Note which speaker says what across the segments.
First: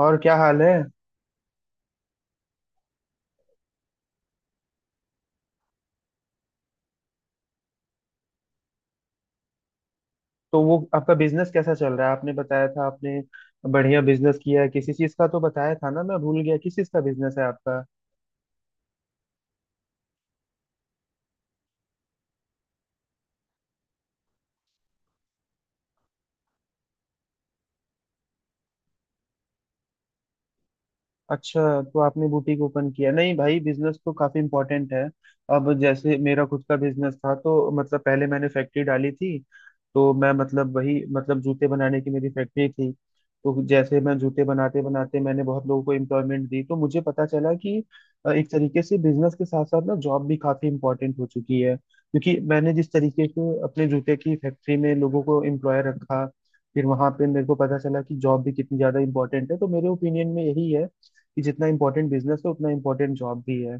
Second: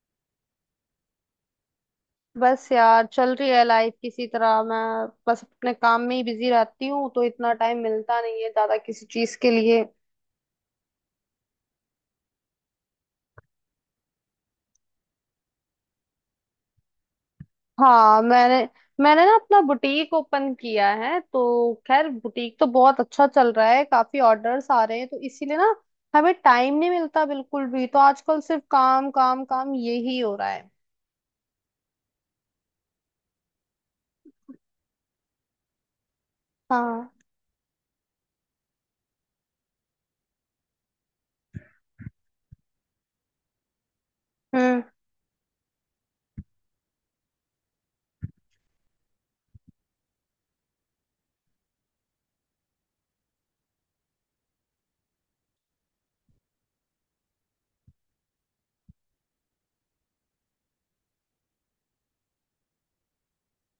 Speaker 1: और क्या हाल है?
Speaker 2: बस यार चल रही है लाइफ किसी तरह। मैं बस अपने काम में ही बिजी रहती हूँ, तो इतना टाइम मिलता नहीं है ज्यादा किसी चीज के लिए।
Speaker 1: तो वो आपका बिजनेस कैसा चल रहा है, आपने बताया था। आपने बढ़िया बिजनेस किया है किसी चीज का, तो बताया था ना, मैं भूल गया किस चीज का बिजनेस है आपका।
Speaker 2: हाँ, मैंने मैंने ना अपना बुटीक ओपन किया है। तो खैर बुटीक तो बहुत अच्छा चल रहा है, काफी ऑर्डर्स आ रहे हैं, तो इसीलिए ना हमें टाइम नहीं मिलता बिल्कुल भी। तो आजकल सिर्फ काम काम काम यही हो रहा है।
Speaker 1: अच्छा, तो आपने बुटीक ओपन किया। नहीं भाई, बिजनेस तो काफी इम्पोर्टेंट है। अब जैसे मेरा खुद का
Speaker 2: हाँ।
Speaker 1: बिजनेस था, तो मतलब पहले मैंने फैक्ट्री डाली थी। तो मैं मतलब वही मतलब जूते बनाने की मेरी फैक्ट्री थी। तो जैसे मैं जूते बनाते
Speaker 2: हम्म।
Speaker 1: बनाते मैंने बहुत लोगों को एम्प्लॉयमेंट दी, तो मुझे पता चला कि एक तरीके से बिजनेस के साथ साथ ना जॉब भी काफी इम्पोर्टेंट हो चुकी है, क्योंकि मैंने जिस तरीके से अपने जूते की फैक्ट्री में लोगों को एम्प्लॉय रखा, फिर वहां पे मेरे को पता चला कि जॉब भी कितनी ज्यादा इम्पोर्टेंट है। तो मेरे ओपिनियन में यही है कि जितना इम्पोर्टेंट बिजनेस है उतना इम्पोर्टेंट जॉब भी है।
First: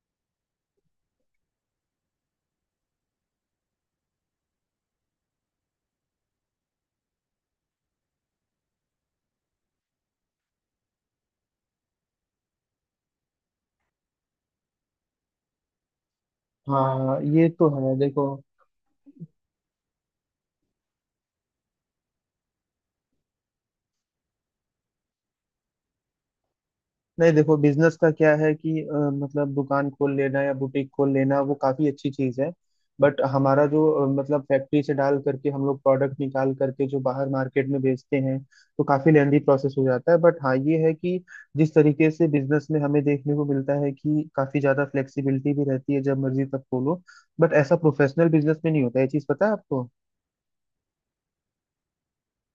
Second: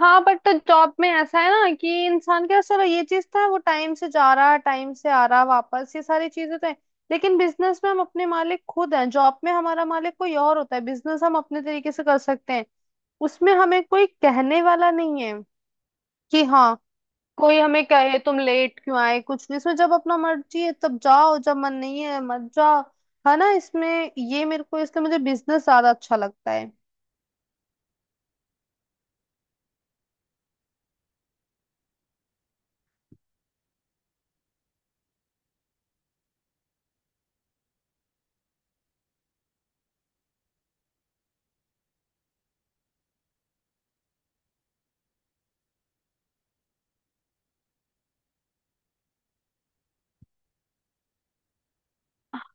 Speaker 2: हाँ बट तो जॉब में ऐसा है ना कि इंसान के पास चलो ये चीज था, वो टाइम से जा रहा, टाइम से आ रहा वापस, ये सारी चीजें तो है। लेकिन बिजनेस में हम अपने मालिक खुद हैं, जॉब में हमारा मालिक कोई और होता है। बिजनेस हम अपने तरीके से कर सकते हैं, उसमें हमें कोई कहने वाला नहीं है कि हाँ
Speaker 1: हाँ ये
Speaker 2: कोई
Speaker 1: तो
Speaker 2: हमें
Speaker 1: है,
Speaker 2: कहे
Speaker 1: देखो।
Speaker 2: तुम लेट क्यों आए। कुछ नहीं इसमें, जब अपना मर्जी है तब जाओ, जब मन नहीं है मत जाओ। है ना इसमें। ये मेरे को इसलिए, मुझे बिजनेस ज्यादा अच्छा लगता है।
Speaker 1: नहीं, देखो, बिजनेस का क्या है कि मतलब दुकान खोल लेना या बुटीक खोल लेना वो काफी अच्छी चीज है। बट हमारा जो मतलब फैक्ट्री से डाल करके हम लोग प्रोडक्ट निकाल करके जो बाहर मार्केट में बेचते हैं, तो काफी लेंदी प्रोसेस हो जाता है। बट हाँ ये है कि जिस तरीके से बिजनेस में हमें देखने को मिलता है कि काफी ज्यादा फ्लेक्सिबिलिटी भी रहती है, जब मर्जी तब खोलो। बट ऐसा प्रोफेशनल बिजनेस में नहीं होता, ये चीज पता है आपको।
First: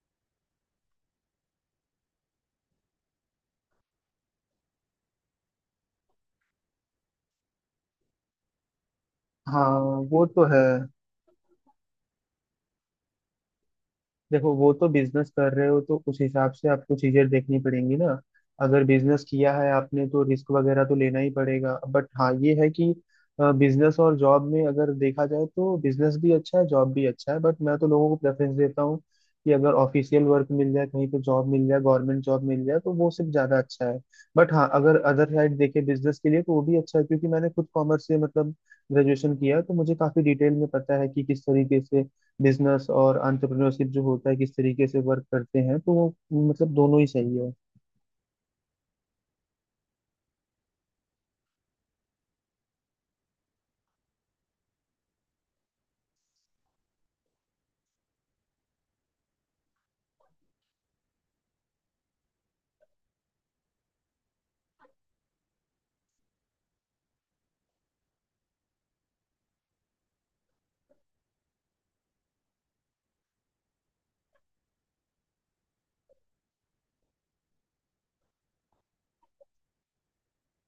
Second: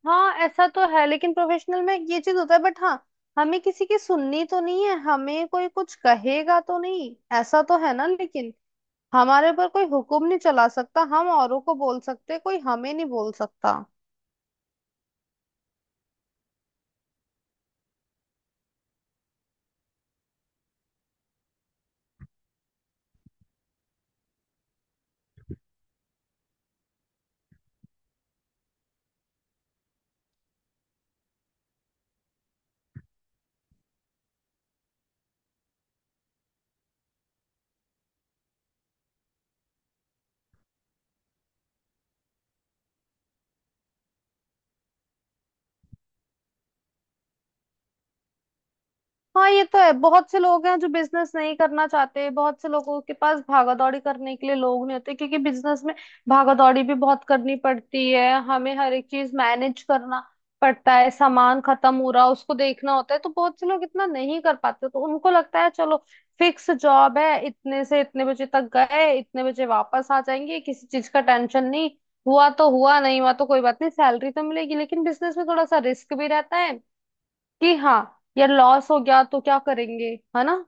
Speaker 2: हाँ ऐसा तो है, लेकिन प्रोफेशनल में ये चीज होता है बट हाँ, हमें किसी की सुननी तो नहीं है, हमें कोई कुछ कहेगा तो नहीं, ऐसा तो है ना। लेकिन हमारे ऊपर
Speaker 1: हाँ,
Speaker 2: कोई हुक्म
Speaker 1: वो
Speaker 2: नहीं
Speaker 1: तो है।
Speaker 2: चला सकता, हम औरों को बोल सकते, कोई हमें नहीं बोल सकता।
Speaker 1: देखो, वो तो बिजनेस कर रहे हो तो उस हिसाब से आपको चीजें देखनी पड़ेंगी ना। अगर बिजनेस किया है आपने तो रिस्क वगैरह तो लेना ही पड़ेगा। बट हाँ ये है कि बिजनेस और जॉब में अगर देखा जाए तो बिजनेस भी अच्छा है जॉब भी अच्छा है, बट मैं तो लोगों को प्रेफरेंस देता हूँ कि अगर ऑफिशियल वर्क मिल जाए, कहीं पे जॉब मिल जाए, गवर्नमेंट जॉब मिल जाए, तो वो सिर्फ ज्यादा अच्छा है। बट हाँ, अगर अदर साइड देखे बिजनेस के लिए, तो वो भी अच्छा है, क्योंकि मैंने खुद कॉमर्स से मतलब ग्रेजुएशन किया है, तो मुझे काफी डिटेल में पता है कि किस तरीके से बिजनेस और entrepreneurship जो होता है किस तरीके से वर्क करते हैं, तो वो मतलब दोनों ही सही है।
Speaker 2: हाँ ये तो है, बहुत से लोग हैं जो बिजनेस नहीं करना चाहते, बहुत से लोगों के पास भागा दौड़ी करने के लिए लोग नहीं होते, क्योंकि बिजनेस में भागा दौड़ी भी बहुत करनी पड़ती है। हमें हर एक चीज मैनेज करना पड़ता है, सामान खत्म हो रहा उसको देखना होता है, तो बहुत से लोग इतना नहीं कर पाते। तो उनको लगता है चलो फिक्स जॉब है, इतने से इतने बजे तक गए, इतने बजे वापस आ जाएंगे, किसी चीज का टेंशन नहीं, हुआ तो हुआ, नहीं हुआ तो कोई बात नहीं, सैलरी तो मिलेगी। लेकिन बिजनेस में थोड़ा सा रिस्क भी रहता है कि हाँ यार लॉस हो गया तो क्या करेंगे, है ना।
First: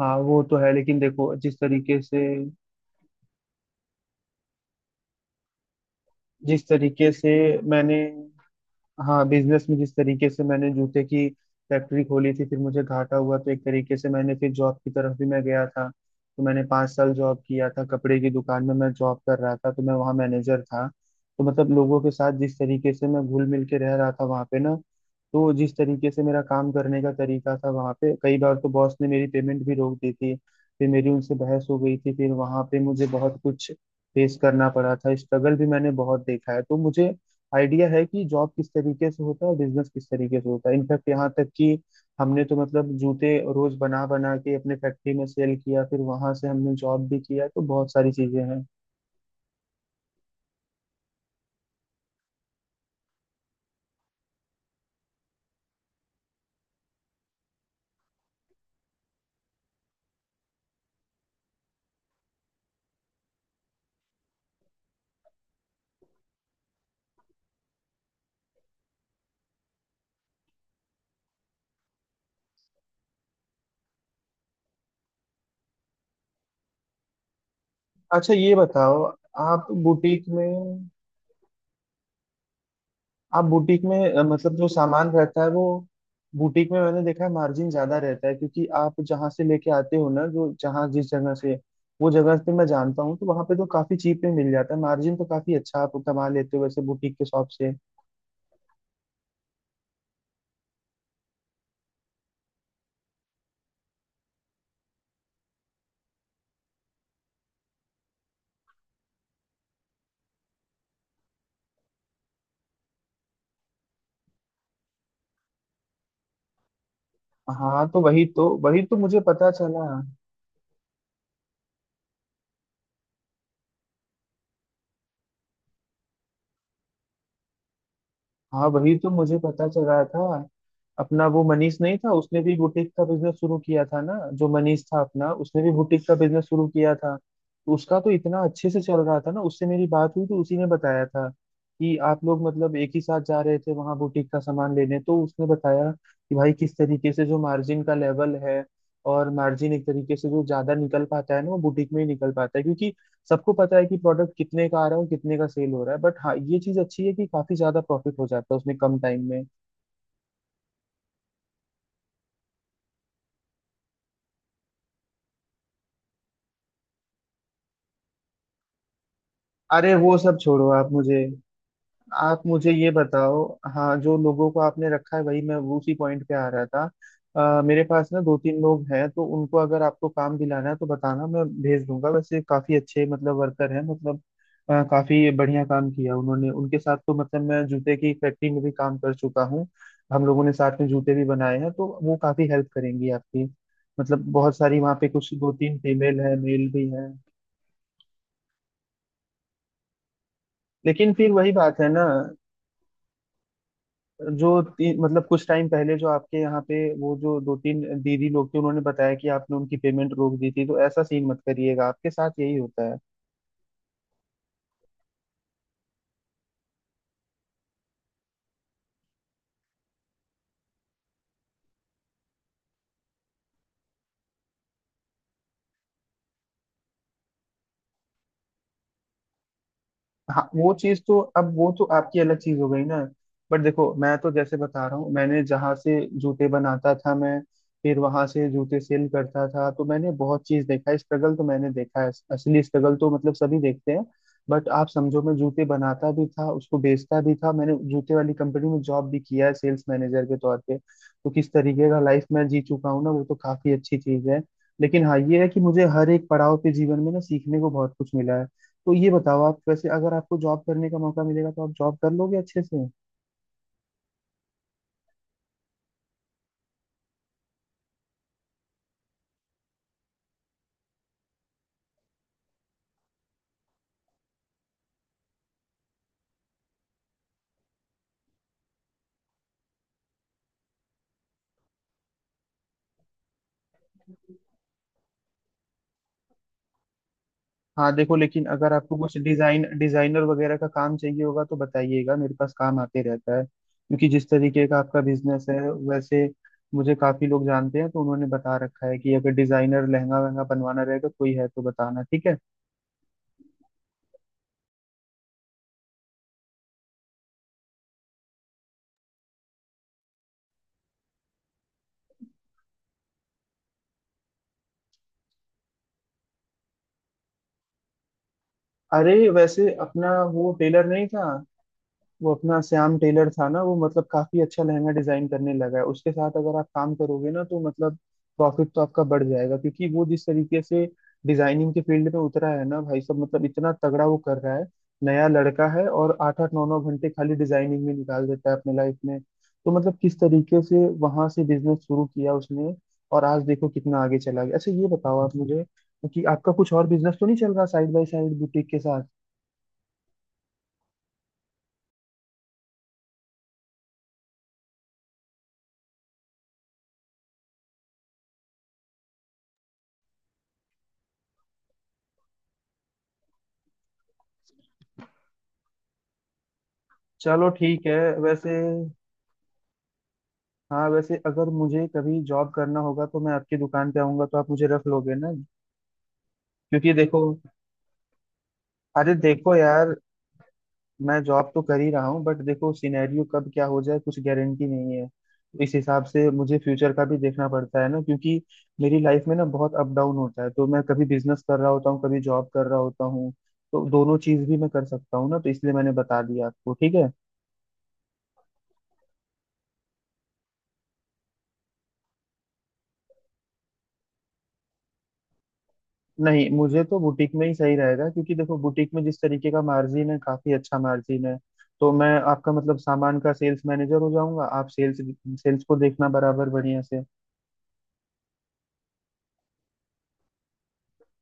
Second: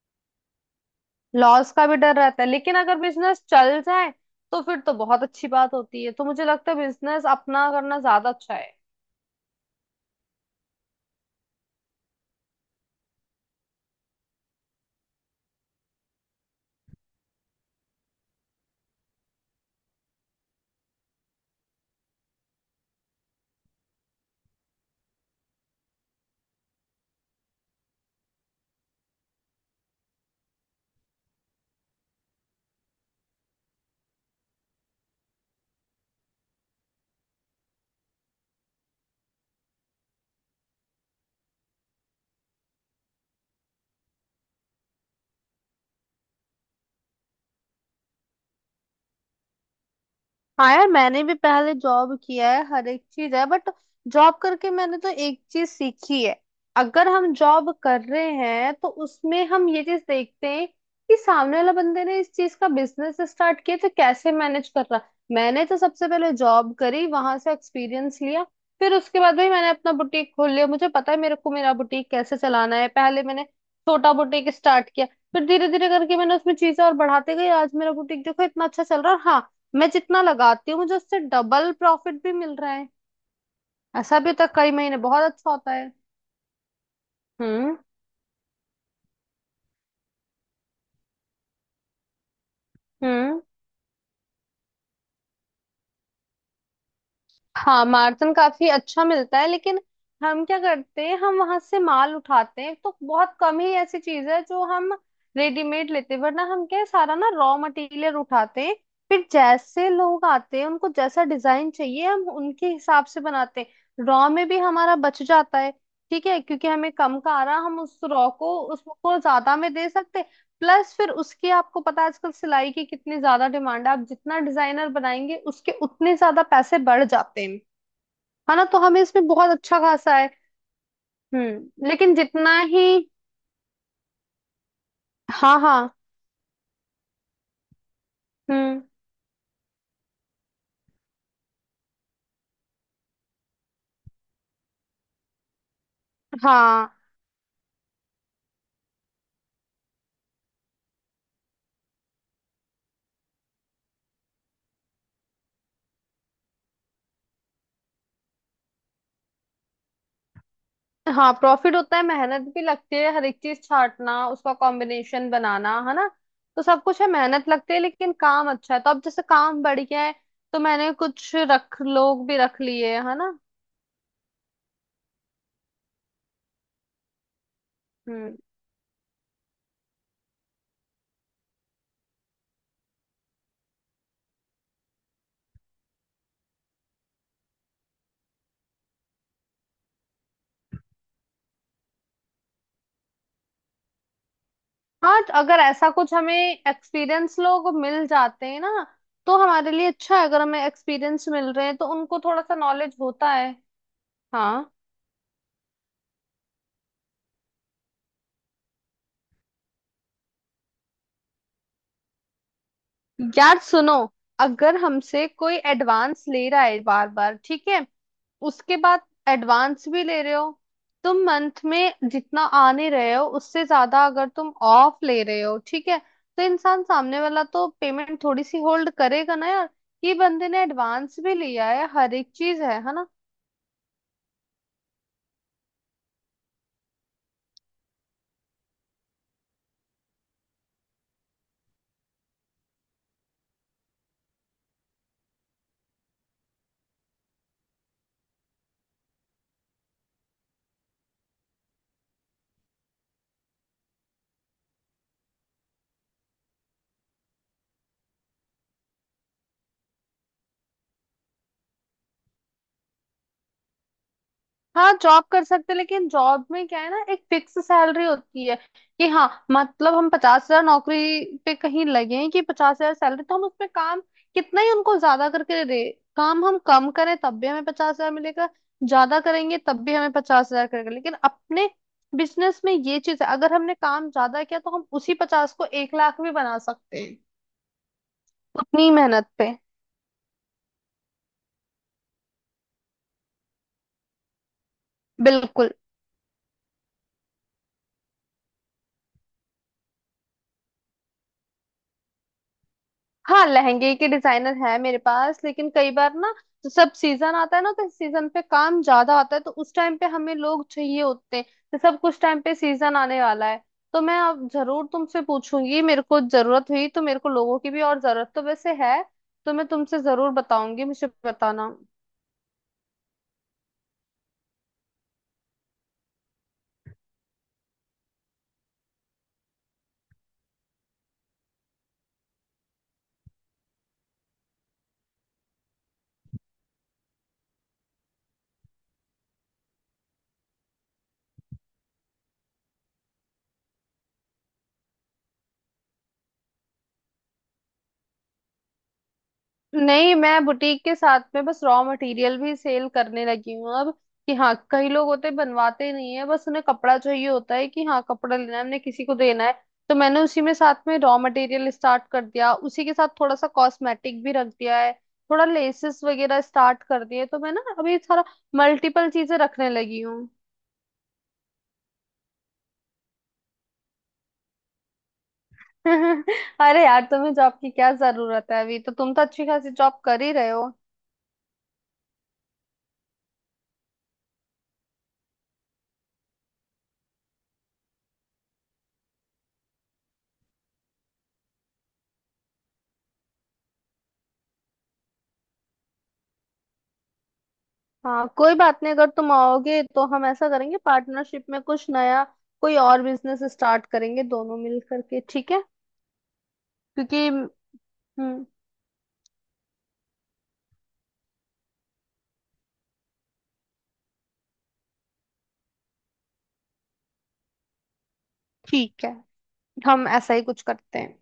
Speaker 1: हाँ वो तो है, लेकिन देखो,
Speaker 2: लॉस का भी डर रहता है, लेकिन अगर बिजनेस चल जाए तो फिर तो बहुत अच्छी बात होती है। तो मुझे
Speaker 1: जिस
Speaker 2: लगता है
Speaker 1: तरीके
Speaker 2: बिजनेस
Speaker 1: से
Speaker 2: अपना
Speaker 1: मैंने
Speaker 2: करना ज्यादा अच्छा है।
Speaker 1: हाँ, बिजनेस में जिस तरीके से मैंने जूते की फैक्ट्री खोली थी, फिर मुझे घाटा हुआ, तो एक तरीके से मैंने फिर जॉब की तरफ भी मैं गया था। तो मैंने 5 साल जॉब किया था, कपड़े की दुकान में मैं जॉब कर रहा था, तो मैं वहाँ मैनेजर था। तो मतलब लोगों के साथ जिस तरीके से मैं घुल मिल के रह रहा था वहाँ पे ना। तो जिस तरीके से मेरा काम करने का तरीका था, वहाँ पे कई बार तो बॉस ने मेरी पेमेंट भी रोक दी थी, फिर मेरी उनसे बहस हो गई थी। फिर वहाँ पे मुझे बहुत कुछ फेस करना पड़ा था, स्ट्रगल भी मैंने बहुत देखा है। तो मुझे आइडिया है कि जॉब किस तरीके से होता है और बिजनेस किस तरीके से होता है। इनफैक्ट यहाँ तक कि हमने तो मतलब जूते रोज बना बना के अपने फैक्ट्री में सेल किया, फिर वहां से हमने जॉब भी किया, तो बहुत सारी चीजें हैं।
Speaker 2: हाँ यार, मैंने भी पहले जॉब किया है, हर एक चीज है। बट जॉब करके मैंने तो एक चीज सीखी है, अगर हम जॉब कर रहे हैं तो उसमें हम ये चीज देखते हैं कि सामने वाला बंदे ने इस चीज का बिजनेस स्टार्ट किया तो कैसे मैनेज कर रहा। मैंने तो सबसे पहले जॉब करी, वहां से एक्सपीरियंस लिया, फिर उसके बाद भाई मैंने अपना बुटीक खोल लिया। मुझे पता है मेरे को मेरा बुटीक कैसे चलाना है। पहले मैंने छोटा बुटीक स्टार्ट किया, फिर धीरे धीरे करके मैंने उसमें चीजें और बढ़ाते गई। आज मेरा बुटीक
Speaker 1: अच्छा
Speaker 2: देखो
Speaker 1: ये
Speaker 2: इतना अच्छा
Speaker 1: बताओ,
Speaker 2: चल रहा है। हाँ,
Speaker 1: आप
Speaker 2: मैं जितना
Speaker 1: बुटीक
Speaker 2: लगाती
Speaker 1: में
Speaker 2: हूँ मुझे उससे डबल प्रॉफिट भी मिल रहा है।
Speaker 1: आप बुटीक में
Speaker 2: ऐसा भी तो
Speaker 1: मतलब जो
Speaker 2: कई महीने
Speaker 1: सामान
Speaker 2: बहुत
Speaker 1: रहता है
Speaker 2: अच्छा
Speaker 1: वो,
Speaker 2: होता है।
Speaker 1: बुटीक में मैंने देखा है मार्जिन
Speaker 2: हम्म।
Speaker 1: ज्यादा रहता है, क्योंकि आप जहाँ से लेके आते हो ना, जो जहाँ जिस जगह से वो जगह पे मैं जानता हूँ, तो
Speaker 2: हम्म।
Speaker 1: वहां पे तो काफी चीप में मिल जाता है। मार्जिन तो काफी अच्छा आप कमा लेते हो वैसे बुटीक के शॉप से।
Speaker 2: हाँ मार्जिन काफी अच्छा मिलता है, लेकिन हम क्या करते हैं, हम वहां से माल उठाते हैं तो बहुत कम ही ऐसी चीज है जो हम रेडीमेड लेते हैं, वरना हम क्या है, सारा ना रॉ मटेरियल उठाते हैं। फिर जैसे लोग आते हैं, उनको जैसा डिजाइन चाहिए हम उनके हिसाब से बनाते हैं। रॉ में भी हमारा बच जाता है, ठीक है, क्योंकि हमें कम का आ रहा, हम
Speaker 1: हाँ,
Speaker 2: उस
Speaker 1: तो वही
Speaker 2: रॉ
Speaker 1: तो
Speaker 2: को
Speaker 1: वही तो
Speaker 2: उसको
Speaker 1: मुझे पता
Speaker 2: ज्यादा में
Speaker 1: चला।
Speaker 2: दे सकते हैं। प्लस फिर उसके आपको पता है आजकल सिलाई की कितनी ज्यादा डिमांड है। आप जितना डिजाइनर बनाएंगे उसके उतने ज्यादा पैसे बढ़ जाते हैं, है ना।
Speaker 1: हाँ
Speaker 2: तो
Speaker 1: वही
Speaker 2: हमें
Speaker 1: तो
Speaker 2: इसमें
Speaker 1: मुझे
Speaker 2: बहुत
Speaker 1: पता
Speaker 2: अच्छा
Speaker 1: चला
Speaker 2: खासा
Speaker 1: था।
Speaker 2: है।
Speaker 1: अपना वो मनीष नहीं था
Speaker 2: लेकिन
Speaker 1: उसने भी
Speaker 2: जितना ही।
Speaker 1: बुटीक का बिजनेस शुरू किया था ना, जो मनीष था अपना
Speaker 2: हाँ
Speaker 1: उसने भी
Speaker 2: हाँ।
Speaker 1: बुटीक का बिजनेस शुरू किया था, तो उसका तो इतना अच्छे से
Speaker 2: हम्म।
Speaker 1: चल रहा था ना, उससे मेरी बात हुई तो उसी ने बताया था कि आप लोग मतलब एक ही साथ जा रहे थे वहां बुटीक का सामान लेने, तो उसने बताया कि भाई किस
Speaker 2: हाँ
Speaker 1: तरीके से जो मार्जिन का लेवल है, और मार्जिन एक तरीके से जो ज्यादा निकल पाता है ना वो बुटीक में ही निकल पाता है, क्योंकि सबको पता है कि प्रोडक्ट कितने का आ रहा है और कितने का सेल हो रहा है। बट हाँ ये चीज अच्छी है कि काफी ज्यादा प्रॉफिट हो जाता है उसमें कम टाइम में।
Speaker 2: हाँ प्रॉफिट होता है, मेहनत भी लगती है, हर एक चीज छांटना, उसका कॉम्बिनेशन बनाना, है ना। तो सब कुछ है, मेहनत लगती है, लेकिन काम अच्छा है। तो अब जैसे काम बढ़
Speaker 1: अरे
Speaker 2: गया है
Speaker 1: वो सब
Speaker 2: तो
Speaker 1: छोड़ो,
Speaker 2: मैंने कुछ रख लोग भी
Speaker 1: आप
Speaker 2: रख
Speaker 1: मुझे ये
Speaker 2: लिए, है ना।
Speaker 1: बताओ। हाँ, जो लोगों को आपने रखा है, वही मैं, वो उसी पॉइंट पे आ रहा था। मेरे पास ना
Speaker 2: हम्म।
Speaker 1: दो तीन लोग हैं, तो उनको अगर आपको काम दिलाना है तो बताना, मैं भेज दूंगा। वैसे काफी अच्छे मतलब वर्कर हैं, मतलब काफी बढ़िया काम किया उन्होंने। उनके साथ तो मतलब मैं जूते की फैक्ट्री में भी काम कर चुका हूँ, हम लोगों ने साथ में जूते भी बनाए हैं, तो वो काफी हेल्प करेंगी आपकी। मतलब बहुत सारी वहाँ पे,
Speaker 2: हाँ तो
Speaker 1: कुछ दो
Speaker 2: अगर
Speaker 1: तीन
Speaker 2: ऐसा कुछ
Speaker 1: फीमेल
Speaker 2: हमें
Speaker 1: है, मेल भी है।
Speaker 2: एक्सपीरियंस लोग मिल जाते हैं ना, तो हमारे लिए अच्छा है। अगर हमें
Speaker 1: लेकिन
Speaker 2: एक्सपीरियंस
Speaker 1: फिर वही
Speaker 2: मिल रहे हैं
Speaker 1: बात
Speaker 2: तो
Speaker 1: है ना,
Speaker 2: उनको थोड़ा सा नॉलेज होता है।
Speaker 1: जो
Speaker 2: हाँ
Speaker 1: तीन मतलब कुछ टाइम पहले जो आपके यहाँ पे वो जो दो तीन दीदी लोग थे उन्होंने बताया कि आपने उनकी पेमेंट रोक दी थी, तो ऐसा सीन मत करिएगा, आपके साथ यही होता है।
Speaker 2: यार सुनो, अगर हमसे कोई एडवांस ले रहा है बार बार, ठीक है, उसके बाद एडवांस भी ले रहे हो, तुम मंथ में जितना आने रहे हो उससे ज्यादा अगर तुम ऑफ ले रहे हो, ठीक है, तो इंसान सामने वाला तो पेमेंट थोड़ी सी होल्ड करेगा ना यार। ये
Speaker 1: हाँ
Speaker 2: बंदे ने
Speaker 1: वो चीज तो,
Speaker 2: एडवांस भी
Speaker 1: अब वो
Speaker 2: लिया
Speaker 1: तो
Speaker 2: है, हर
Speaker 1: आपकी
Speaker 2: एक
Speaker 1: अलग चीज
Speaker 2: चीज
Speaker 1: हो
Speaker 2: है
Speaker 1: गई
Speaker 2: है
Speaker 1: ना।
Speaker 2: ना।
Speaker 1: बट देखो मैं तो जैसे बता रहा हूँ, मैंने जहाँ से जूते बनाता था मैं, फिर वहां से जूते सेल करता था, तो मैंने बहुत चीज देखा है। स्ट्रगल तो मैंने देखा है, असली स्ट्रगल तो मतलब सभी देखते हैं। बट आप समझो, मैं जूते बनाता भी था उसको बेचता भी था, मैंने जूते वाली कंपनी में जॉब भी किया है सेल्स मैनेजर के तौर पे, तो किस तरीके का लाइफ मैं जी चुका हूँ ना, वो तो काफी अच्छी चीज है। लेकिन हाँ ये है कि मुझे हर एक पड़ाव पे जीवन में ना सीखने को बहुत कुछ मिला है। तो ये बताओ आप, वैसे अगर आपको जॉब करने का मौका मिलेगा तो आप जॉब कर लोगे अच्छे से?
Speaker 2: हाँ जॉब कर सकते हैं, लेकिन जॉब में क्या है ना, एक फिक्स सैलरी होती है कि हाँ मतलब हम 50 हजार नौकरी पे कहीं लगे हैं कि 50 हजार सैलरी, तो हम उसमें काम कितना ही उनको ज्यादा करके दे, काम हम कम करें तब भी हमें 50 हजार मिलेगा, ज्यादा करेंगे तब भी हमें पचास हजार करेगा। लेकिन अपने बिजनेस में ये चीज है, अगर हमने काम ज्यादा किया तो हम उसी 50 को 1 लाख भी बना सकते हैं
Speaker 1: हाँ देखो, लेकिन अगर
Speaker 2: उतनी
Speaker 1: आपको कुछ
Speaker 2: मेहनत पे।
Speaker 1: डिजाइन डिजाइनर वगैरह का काम चाहिए होगा तो बताइएगा, मेरे पास काम आते रहता है, क्योंकि जिस तरीके का आपका बिजनेस है,
Speaker 2: बिल्कुल।
Speaker 1: वैसे मुझे काफी लोग जानते हैं, तो उन्होंने बता रखा है कि अगर डिजाइनर लहंगा वहंगा बनवाना रहेगा कोई है तो बताना, ठीक है।
Speaker 2: हाँ लहंगे के डिजाइनर है मेरे पास, लेकिन कई बार ना, तो सब सीजन आता है ना, तो सीजन पे काम ज्यादा आता है तो उस टाइम पे हमें लोग चाहिए होते हैं। तो सब कुछ टाइम पे सीजन आने वाला है, तो मैं अब जरूर तुमसे पूछूंगी, मेरे को जरूरत हुई तो, मेरे को लोगों की भी और जरूरत तो वैसे है।
Speaker 1: अरे
Speaker 2: तो मैं
Speaker 1: वैसे
Speaker 2: तुमसे
Speaker 1: अपना
Speaker 2: जरूर
Speaker 1: वो
Speaker 2: बताऊंगी,
Speaker 1: टेलर नहीं
Speaker 2: मुझे
Speaker 1: था,
Speaker 2: बताना।
Speaker 1: वो अपना श्याम टेलर था ना, वो मतलब काफी अच्छा लहंगा डिजाइन करने लगा है, उसके साथ अगर आप काम करोगे ना तो मतलब प्रॉफिट तो आपका बढ़ जाएगा, क्योंकि वो जिस तरीके से डिजाइनिंग के फील्ड में उतरा है ना भाई, सब मतलब इतना तगड़ा वो कर रहा है। नया लड़का है, और 8-8, 9-9 घंटे खाली डिजाइनिंग में निकाल देता है अपने लाइफ में, तो मतलब किस तरीके से वहां से बिजनेस शुरू किया उसने, और आज देखो कितना आगे चला गया। अच्छा ये बताओ आप मुझे कि आपका कुछ और बिजनेस तो नहीं चल रहा साइड बाय साइड बुटीक के साथ?
Speaker 2: नहीं, मैं बुटीक के साथ में बस रॉ मटेरियल भी सेल करने लगी हूँ अब। कि हाँ कई लोग होते हैं, बनवाते नहीं है, बस उन्हें कपड़ा चाहिए होता है कि हाँ कपड़ा लेना है हमने किसी को देना है। तो मैंने उसी में साथ में रॉ मटेरियल स्टार्ट कर दिया, उसी के साथ थोड़ा सा कॉस्मेटिक भी रख दिया है, थोड़ा लेसेस वगैरह स्टार्ट कर दिए, तो
Speaker 1: चलो
Speaker 2: मैं ना
Speaker 1: ठीक है
Speaker 2: अभी सारा
Speaker 1: वैसे।
Speaker 2: मल्टीपल चीजें रखने लगी हूँ।
Speaker 1: हाँ वैसे अगर मुझे कभी जॉब करना होगा तो मैं आपकी दुकान पे आऊंगा, तो आप मुझे रख लोगे ना?
Speaker 2: अरे
Speaker 1: क्योंकि
Speaker 2: यार
Speaker 1: देखो,
Speaker 2: तुम्हें जॉब की क्या जरूरत है, अभी तो
Speaker 1: अरे
Speaker 2: तुम तो अच्छी
Speaker 1: देखो
Speaker 2: खासी
Speaker 1: यार,
Speaker 2: जॉब कर ही रहे हो।
Speaker 1: मैं जॉब तो कर ही रहा हूँ बट देखो सिनेरियो कब क्या हो जाए कुछ गारंटी नहीं है, तो इस हिसाब से मुझे फ्यूचर का भी देखना पड़ता है ना, क्योंकि मेरी लाइफ में ना बहुत अप डाउन होता है, तो मैं कभी बिजनेस कर रहा होता हूँ कभी जॉब कर रहा होता हूँ, तो दोनों चीज भी मैं कर सकता हूँ ना, तो इसलिए मैंने बता दिया आपको, ठीक है।
Speaker 2: हाँ कोई बात नहीं, अगर तुम आओगे तो हम ऐसा करेंगे, पार्टनरशिप में कुछ नया कोई और बिजनेस स्टार्ट करेंगे दोनों मिल करके, ठीक है।
Speaker 1: नहीं मुझे तो
Speaker 2: क्योंकि।
Speaker 1: बुटीक में ही सही रहेगा, क्योंकि
Speaker 2: हम्म।
Speaker 1: देखो बुटीक में जिस तरीके का मार्जिन है काफी अच्छा मार्जिन है। तो मैं आपका मतलब सामान का सेल्स मैनेजर हो जाऊंगा, आप सेल्स सेल्स को देखना बराबर बढ़िया से।
Speaker 2: ठीक है, हम ऐसा ही कुछ करते हैं।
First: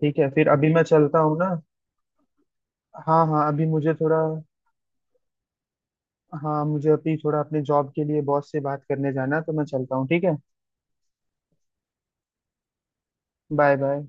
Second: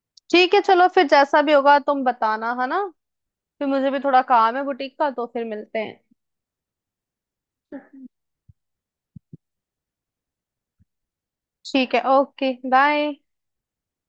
Speaker 1: ठीक है, फिर
Speaker 2: ठीक है
Speaker 1: अभी मैं
Speaker 2: चलो फिर,
Speaker 1: चलता हूँ
Speaker 2: जैसा भी
Speaker 1: ना।
Speaker 2: होगा तुम बताना, है ना।
Speaker 1: हाँ हाँ, अभी
Speaker 2: फिर मुझे
Speaker 1: मुझे
Speaker 2: भी
Speaker 1: थोड़ा
Speaker 2: थोड़ा काम है बुटीक का, तो फिर मिलते हैं।
Speaker 1: हाँ मुझे अभी थोड़ा अपने जॉब के लिए बॉस से बात करने जाना है, तो मैं चलता हूँ, ठीक है।
Speaker 2: ठीक है, ओके, बाय।
Speaker 1: Bye bye.